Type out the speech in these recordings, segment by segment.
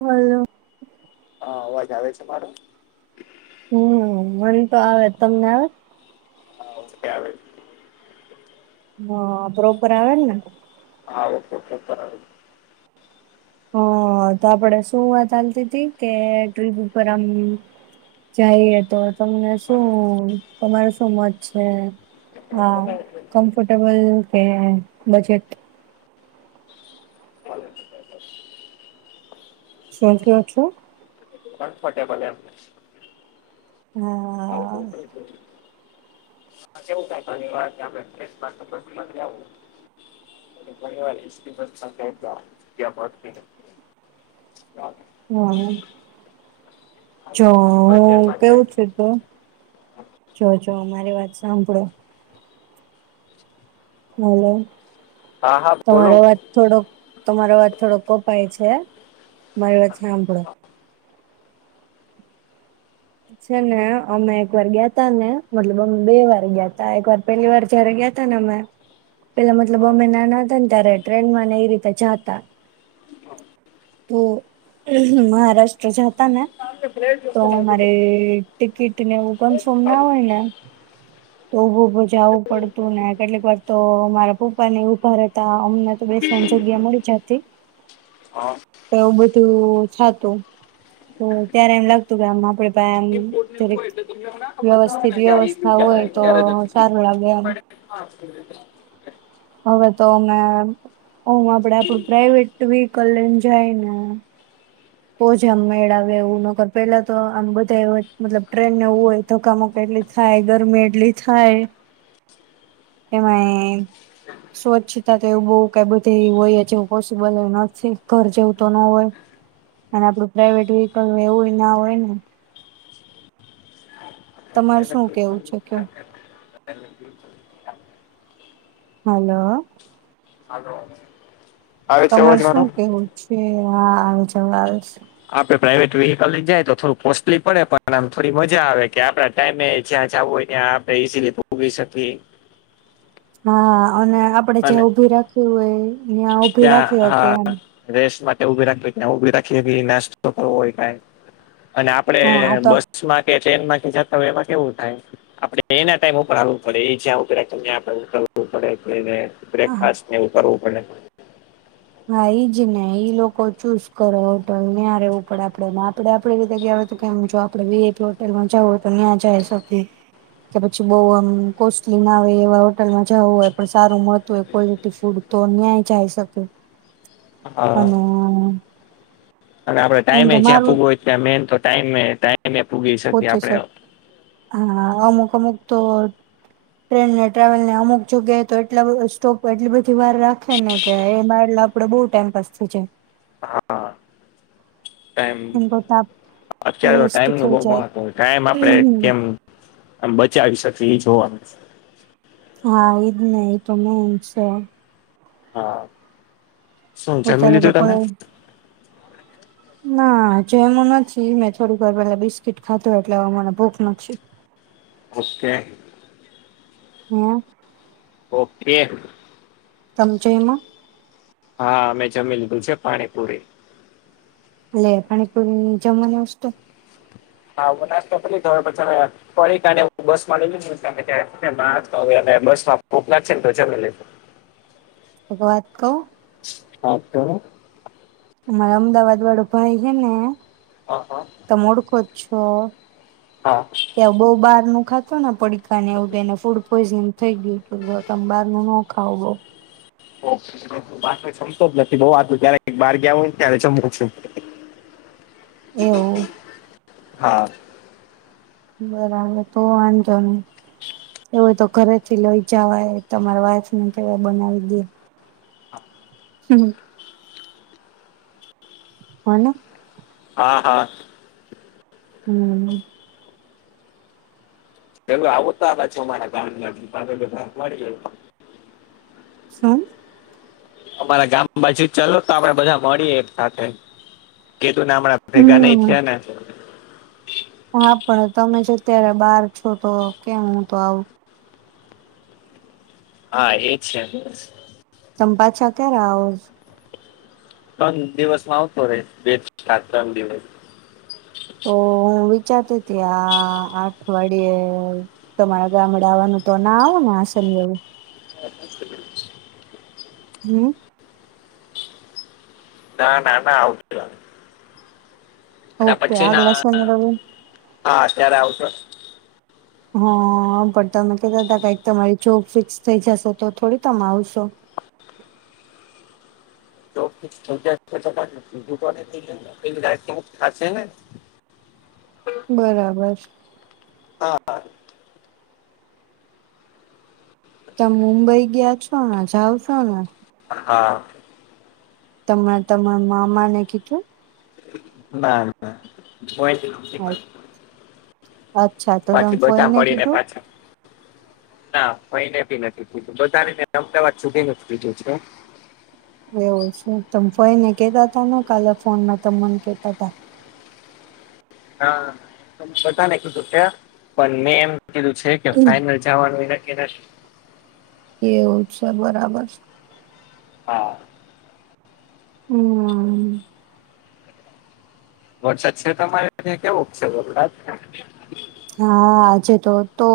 Hello. હા અવાજ આવે છે મારો. હમ, મન તો આવે, તમને. હા, આવે. છે હ, પ્રોપર આવે ને? હા ઓકે [unintelligible] હ તો આપડે શું વાત ચાલતી હતી કે ટ્રીપ ઉપર આમ જાઈએ તો તમને શું તમારું શું મત છે? હા કમ્ફર્ટેબલ કે બજેટ શું ક્યો છો? કમ્ફરટેબલ એમ હા. [inaudible] [unintelligible] [unintelligible] [unintelligible] હા જો હું ટ્રેનમાં જઈએ. કેવું છુ તો જો જો મારી વાત સાંભળો. હલો હા હા બોલો તમારો અવાજ થોડોક તમારા અવાજ થોડો કપાય છે. મારી વાત સાંભળો. છે ને અમે એક વાર ગયા તા ને મતલબ અમે બે વાર ગયા તા એક વાર પહેલી વાર જયારે ગયતાને અમે. પેલા મતલબ અમે નાના હતા ને ત્યારે ટ્રેનમાંને એ રીતે જાતા. તો મહારાષ્ટ્ર જતા ને આપણે ફ્લેટ તો જોશે અમારે બાજુમાં. ટિકિટને એવુ કન્ફર્મ ન હોય ને તો ઉભું ઉભું જવું પડતું ને કેટલીક વાર તો અમારા પપ્પા ને ઉભા રેતા અમને તો બેસ પણ જગ્યા મળી જાતી. હા તો એવું બધું થતું તો ત્યારે એમ લાગતું કે આમ આપડે એમ ઇમ્પોર્ટ ને એવું જરિક હોય એટલે તમને ના ખબર હોય વ્યવસ્થિત ને કે આવી ગયું વ્યવસ્થા ક્યારે હોય તો ક્યારે જ સારું લાગે એમ. [unintelligible] હવેતો અમે ઓમ આપડે આપડું પ્રાઈવેટ વેહકલ લઈને જાય ને તો જ આમ મેળ આવે એવું ન કર પેલા તો આમ બધા મતલબ ટ્રેનને એવું હોય ધક્કામુક્કી એટલી થાય ગરમી એટલી થાય. એમાંય સ્વચ્છતા તો એવુ બહુ કઈ બધી હોય જેવ પોસિબલ નથી ઘર જેવું તો ન હોય. અને આપડું પ્રાાઈવેટ વ્હીકલ એવું ના હોય ને તમારે શું કેવું છે કે? હાલો. હાલો તમારે શું કેવું છે હા આવે છે [unintelligible] આપડે પ્રાઈઇવેટ વેહિકલ લઈને જાય તો થોડું કોસ્ટલી પડે પણ આમ થોડી મજા આવે કે આપડા ટાઈમે જ્યાં જાવું હોય ત્યાં આપણે ઇઝીલી પૂગી શકીએ. હા અને આપડે જ્યાં અને ઊભી રાખવી હોય ત્યાં ઉભી ત્યાં રાખી હકીએ એમ. હા રેસ્ટ માટે ઉભી રાખવી ત્યાં ઉભી રાખી, નાસ્તો કરવો હોય કાય અને આપણે હા આ તો બસ માં કે ટ્રેનમાં કે જતા હોય એમાં કેવું થાય આપડે એના ટાઈમ ઉપર હાલવું પડે એ જ્યા ઊભી રાખે ત્યાં રોકવું પડે [unintelligible] હા બ્રેકફાસ્ટ ને એવું કરવું પડે. હા ઈજ ને ઈ લોકો ચૂઝ કરો હોટલ ન્યાં રહેવું પડે આપડેમાં આપડે આપડી રીતે ગયા હોય તો કે જો આપડે વિઆઇપિ હોટેલમાં જવુ હોય તો ત્યાં જાય શકિએ. કે પછી બઉ આમ કોસ્ટલી ના આવે એવા હોટલમાં જવું હોય પણ સારું મળતું હોય ક્વોલિટી ફૂડ તો ન્યાય જઈ શકે. હા. અને અને આપડે એમ તો ટાઈમે જ્યાં મારું પૂગવુ હોય ત્યાં મેન તો ટાઈમે ટાઈમે પૂગી શકીએ પોચી આપણે. શક હા અમુક અમુક તો ટ્રેનને ટ્રાવેલ ને અમુક જગ્યાએ તો એટલા સ્ટોપ એટલી બધી વાર રાખે ને કે એમાં એટલા આપડે બહુ ટાઈમ પાસ થય જાય. [inaudible] ટાઈમ એમ કરતા અત્યારે તો વેસ્ટ ટાઈમ નુ થઈ જાય બહું ટાઈમ આપડે કેમ આમ બચાવી શકે એ જોવા મળ છે. હા એ જ નને એ તોમેન છે હા શું જમી લીધું તમે હ ના જે એમ નથી મેં થોડી વાર પેલા બિસ્કીટ ખાધું એટલે હ મને ભૂખ નથી ઓકે હમ ઓકે તમચેમાં હા અમે જમી લીધું છે પાણીપુરી લે પાણી પૂર જમની આવ હા બનાશ તો થ પછા ફ હું બસ માં લઈ લ તો બસમાં મોકલા છે ને તો જમે લે એક વાત કું હા તો અમારે અમદાવાદ વાળું ભાઈ છે ને હા હા ત મોડકો છો હા ત્યાં બહુ બારું ખાતું ને પડીકાને એવું એને ફૂડ પોઈઝન થઈ ગયું તું તમે બહાર ન ન ખાવ બહ પાછ જમતો જ નથી બઉ આટું ત્યારે એક બાર ગ આવ ને ત્યારે જમ છું એવું હા બરાબર તો વાંધતોો ન એવય તો ઘરેથી લઈ જવાય તમારા વાઈફને કેવાય બનાવી દે હમ હ હા હા હમ પેું આવતા છે મારા ગામેડી ગ શું અમારા ગામ બાજુ ચાલ તો આપડે બધા મળીએ એ સાથે કીધું ને હણાં ભેગાને હમ ઈઠિયા ને હા પણ તમે જેત્યારે બાર છો તો કેમ હું તો આવું હા એજ છે તમ પાાછા ક્યા ર ત્રણ દિવસ માં આવતો રહેે બે સાત ત્રણ દિવસ તો હું વિચારતી હતી આ અઠવાડિયે તમારા ગામડે આવવાનું તો ના આવેો ને આસન હમ ના ના ના આવતી એના ઓકે પછીના આગલા શનિ રવિ હા અત્યારે આઉટ ઓફ હ પણ તમે કતા હતા કક તમારી જોબ ફિક્સ થઈ જશે તો થોડી તમે આવશો તો ટુંાયુક થશે ને બરાબર હા હા તમ મુંબઈ ગયા છો? હા જાવ છો ને? હા તમા તમાર મામા ને કીધું? ના ના [inaudible] અચ્છા [inaudible] તો તમે પાછી બધા ફઈને મળીને કીધું પાછા ના કોઈને બી નથી કીધું બધાને મેં અમદાવાદ સુધીનું જ કીધું છે. એવું છે તમે ફઈને કેતાતા ને કાલે ફોનમાં તમ મને કેતાતા. હા એમ તો મેં બધાંને કીધું છે પણ મેં એમ કીધું છે કે ફાઈનલ જાવાનું નક્કી નથી. એવું છે બરાબર. હા હમ વરસાદ છે તમારે ત્યાં કેવોક છે વરસાદ? હા આજે તો તો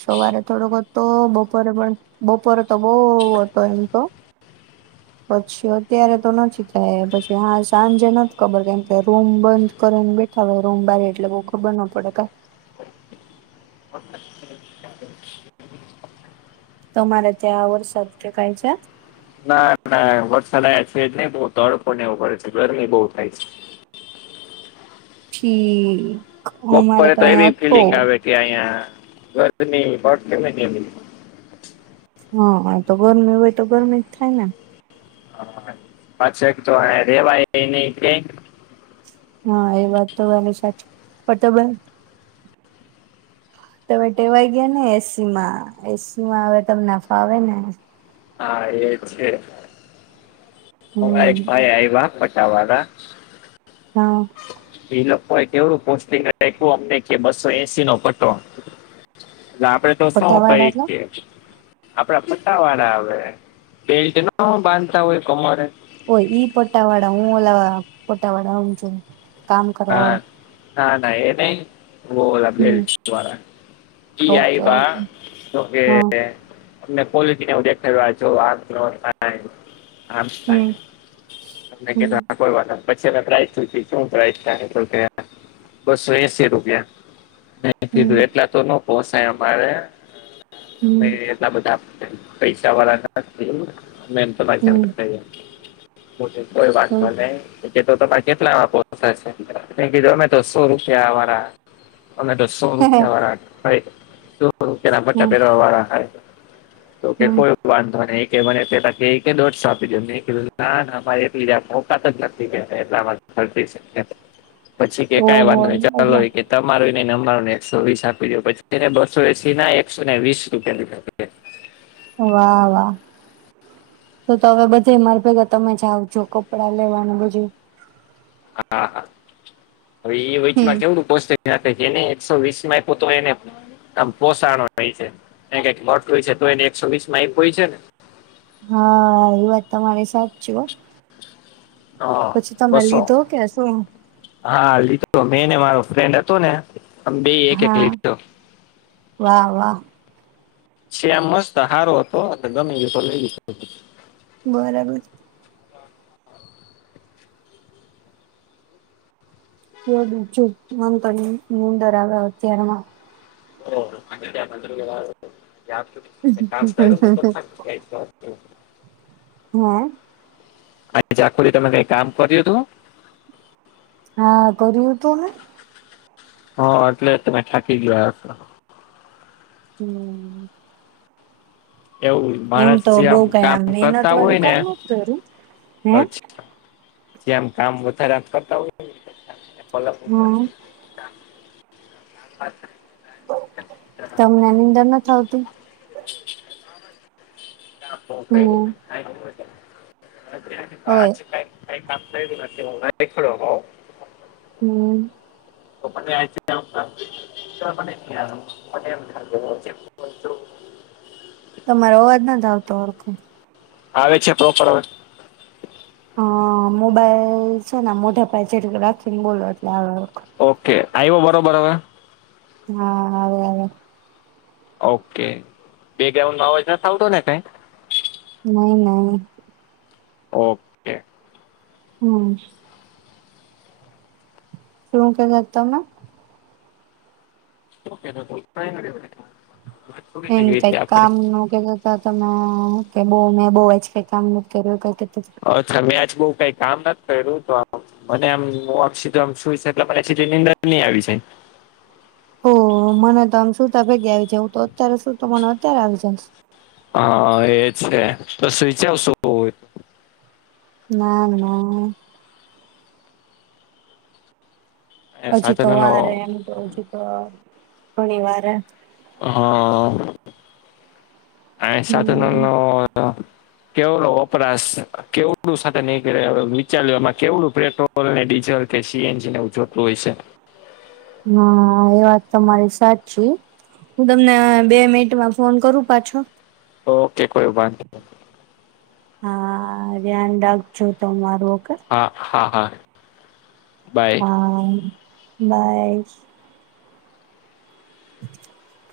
સવારે થોડોક હત તો બપોરે પણ બપોરે તો બહુ હતો એમ તો. પછી અત્યારે તો નથી કાય પછી હા સાંજે નથ ખબર કેમ કે રૂમ બંધ કરીને બેઠા હોય રૂમ બારી એટલે બઉ ખબર ન પડે કાઈ [inaudible] તમારે ત્યાં વરસાદ કે કાઈ છે? ના ના વરસાદ આયા છે જ નહી બહુ તડકોને એવો પડે છે ગરમી બહુ થાય છે. ઠીક અમારા તો અહીંયા હતો. તે અહીંયા ગરમી પડતી હોય ને એવી હા હા તો ગરમી હોય તો ગરમી જ થાય ને. હા પાછા એક તો અહીંયા રેવાય નહીં કાંઈ હા એ વાત તો તમારી સાચી પણ તો બય તમે ટેવાઈ ગયા ને એસીમાં એસીમાં હવે તમને ફાવે ને હા એ છે હમણાં એક હમ ભાઈ આવ્યા પટાવાળા હા ઈ લોકોએ કેવડુ પોસ્ટિંગ આપ્યું અમને કે બસો એસીનો પટો એટલે આપડે તો શું પટ્ટા વાળા કંઈક એટલે કે આપડા પટ્ટાવાળા આવે બેલ્ટ ના બાંધતા હોય કમરે ઓ ઈ પટાવાળા હું ઓલા પટાવાળા હમજુ. કામ કરવા હા વાળા ના ના એ નહીં. હું ઓલા હમ બેલ્ટ વાળા ઈ ઓકે આયવા ઓકે તો કે હા તમને કોલિટીને એવું દેખાડવા આ જોવા આ ત્રણ થાય. આમ હમ થાય તમને કીધું હમ હા કોઈ વાત નહીં પછે નો પ્રાઈઝ શું છે શું થાય. [inaudible] બસો એસી રૂપિયા મેં હમ કીધું એટલા તો નો પોષાય અમારે હમ અમે એટલા બધા પૈસાવાળા નથી અમે તમારી હમ જેમ જ હમ રહીએ તો કે કોઈ હમ વાંધો નઈ ઓકે તો તમારે કેટલા આવા પોસાશે. મેં કીધું અમે તો સો રૂપિયા વાળા અમે તો સો રૂપિયાવાળા સો રૂપિયાના પટ્ટા પહેરવાવાળા હઇ તો કે કોઈ વાંધો નઈ કે મને પેલા કે કે દોઢસો આપી દો મેં કીધું ના ના ભાઈ એટલી આ મોંધ તાકાત જ નથી એટલા [inaudible] એમ પછી કેતા ઓહો [inaudible] ચલો એટલે ઈ કે તમારું એ નઈ ને અમારું એ નઈ એકસો વીસ આપી દો પછી એને બસો એસીના એકસો ને વીસ રૂપિયા લીધા તા. વાહ! વાહ! તો તો હવે બધે માર ભેગા તમે જ આવજો કપડાં લેવાને બધુએ હા હવે ઈ હમ વચમાં કેવડું જેને એકસો વીસ માં આપ એને એકમ પોષણો હોય છે કઈક લોટ હોય છે તો એને એકસો વીસ માં હોય છે ને. હા એ વાત તમારી સાચ છેુ. હા પછી તમે બસો લીધો કે શુ હા લીધો મેંને મારો ફ્રેન્ડ હતો ને બે એક એક હા લીધો. વાહ વાહ છેમ મસ્ત હારો હતો ગમે દિવસ લઈ ગ બરાબર ક બીું મમ તો ંદર આવ અત્યારમાં ઓ હમ હમ અ ચખોલી તમે કઈ કામ કર્યું હતુ. હા કર્યું હતું ને હ એટલે તમે થાકી ગયા હ છો. હમ એવુ એમ માણસ તો જે બઉ આમ કઈ કામ મહેનત કરતા વાળું હોય ને કામ નત કર્યું હે અચછા જેમ કામ વધારે કરતા હોયલવુ. હમ અચછા તમને નિંદન ન થ આવતુ. હા હમ વાચ ક કઈ હોય કામ હ ખડુ. હમ તો ફોન જોઉં. તમારો અવાજ નથી આવતો હોડખો. આવે છે પ્રોપર આવે હ મોબાઈલ છે ને મોઢા પાય જે રાખીને બોલો એટલે ઓકે આઈવ બરોબર હવે. હા અ ઓકે બે ગ ન વા સાતો ને કઈ નહી નહી. ઓકે હમ શું કે જતો ઓ એમ ત કામ ન કે તો તમે કે બઉ મેં બહુ જ કઈ કામ ન કર્યું ક તમે આજ બઉુ કઈ કામ નથી કર્યું તો આમ. મને એમ સીધુંમ સુ છે એટલે મ સી નીર નઈ આવી જ ઓ મને તો આમ સુુંતા ભેગા આવી જાય હું તો અત્યારે શું તો મને અત્યારે આવી જશ હા એજ છે તોચાવશું ના ના એ હજી તો સાધનોનો વાર એમ તો હજી તો ઘણી વાર હા સાચ હમ નલ ન કેવલોો વપરાશ કેવડું સાથે નહી કર વિચાર્યોમાં કેવડું પ્રેટ પેટ્રોલ ને ડીઝલ કે સીએનજી ને ઉજવતું હોય છે. હા એ વાત તમા મારી સાચ છે. હું તમને બે મિનિટમાં ફોન કરું પાછો. ઓકે કોઈભાર હવેયાન ડક ચૂતો તમારો હા હા હા બાય હા બાઈ. [inaudible]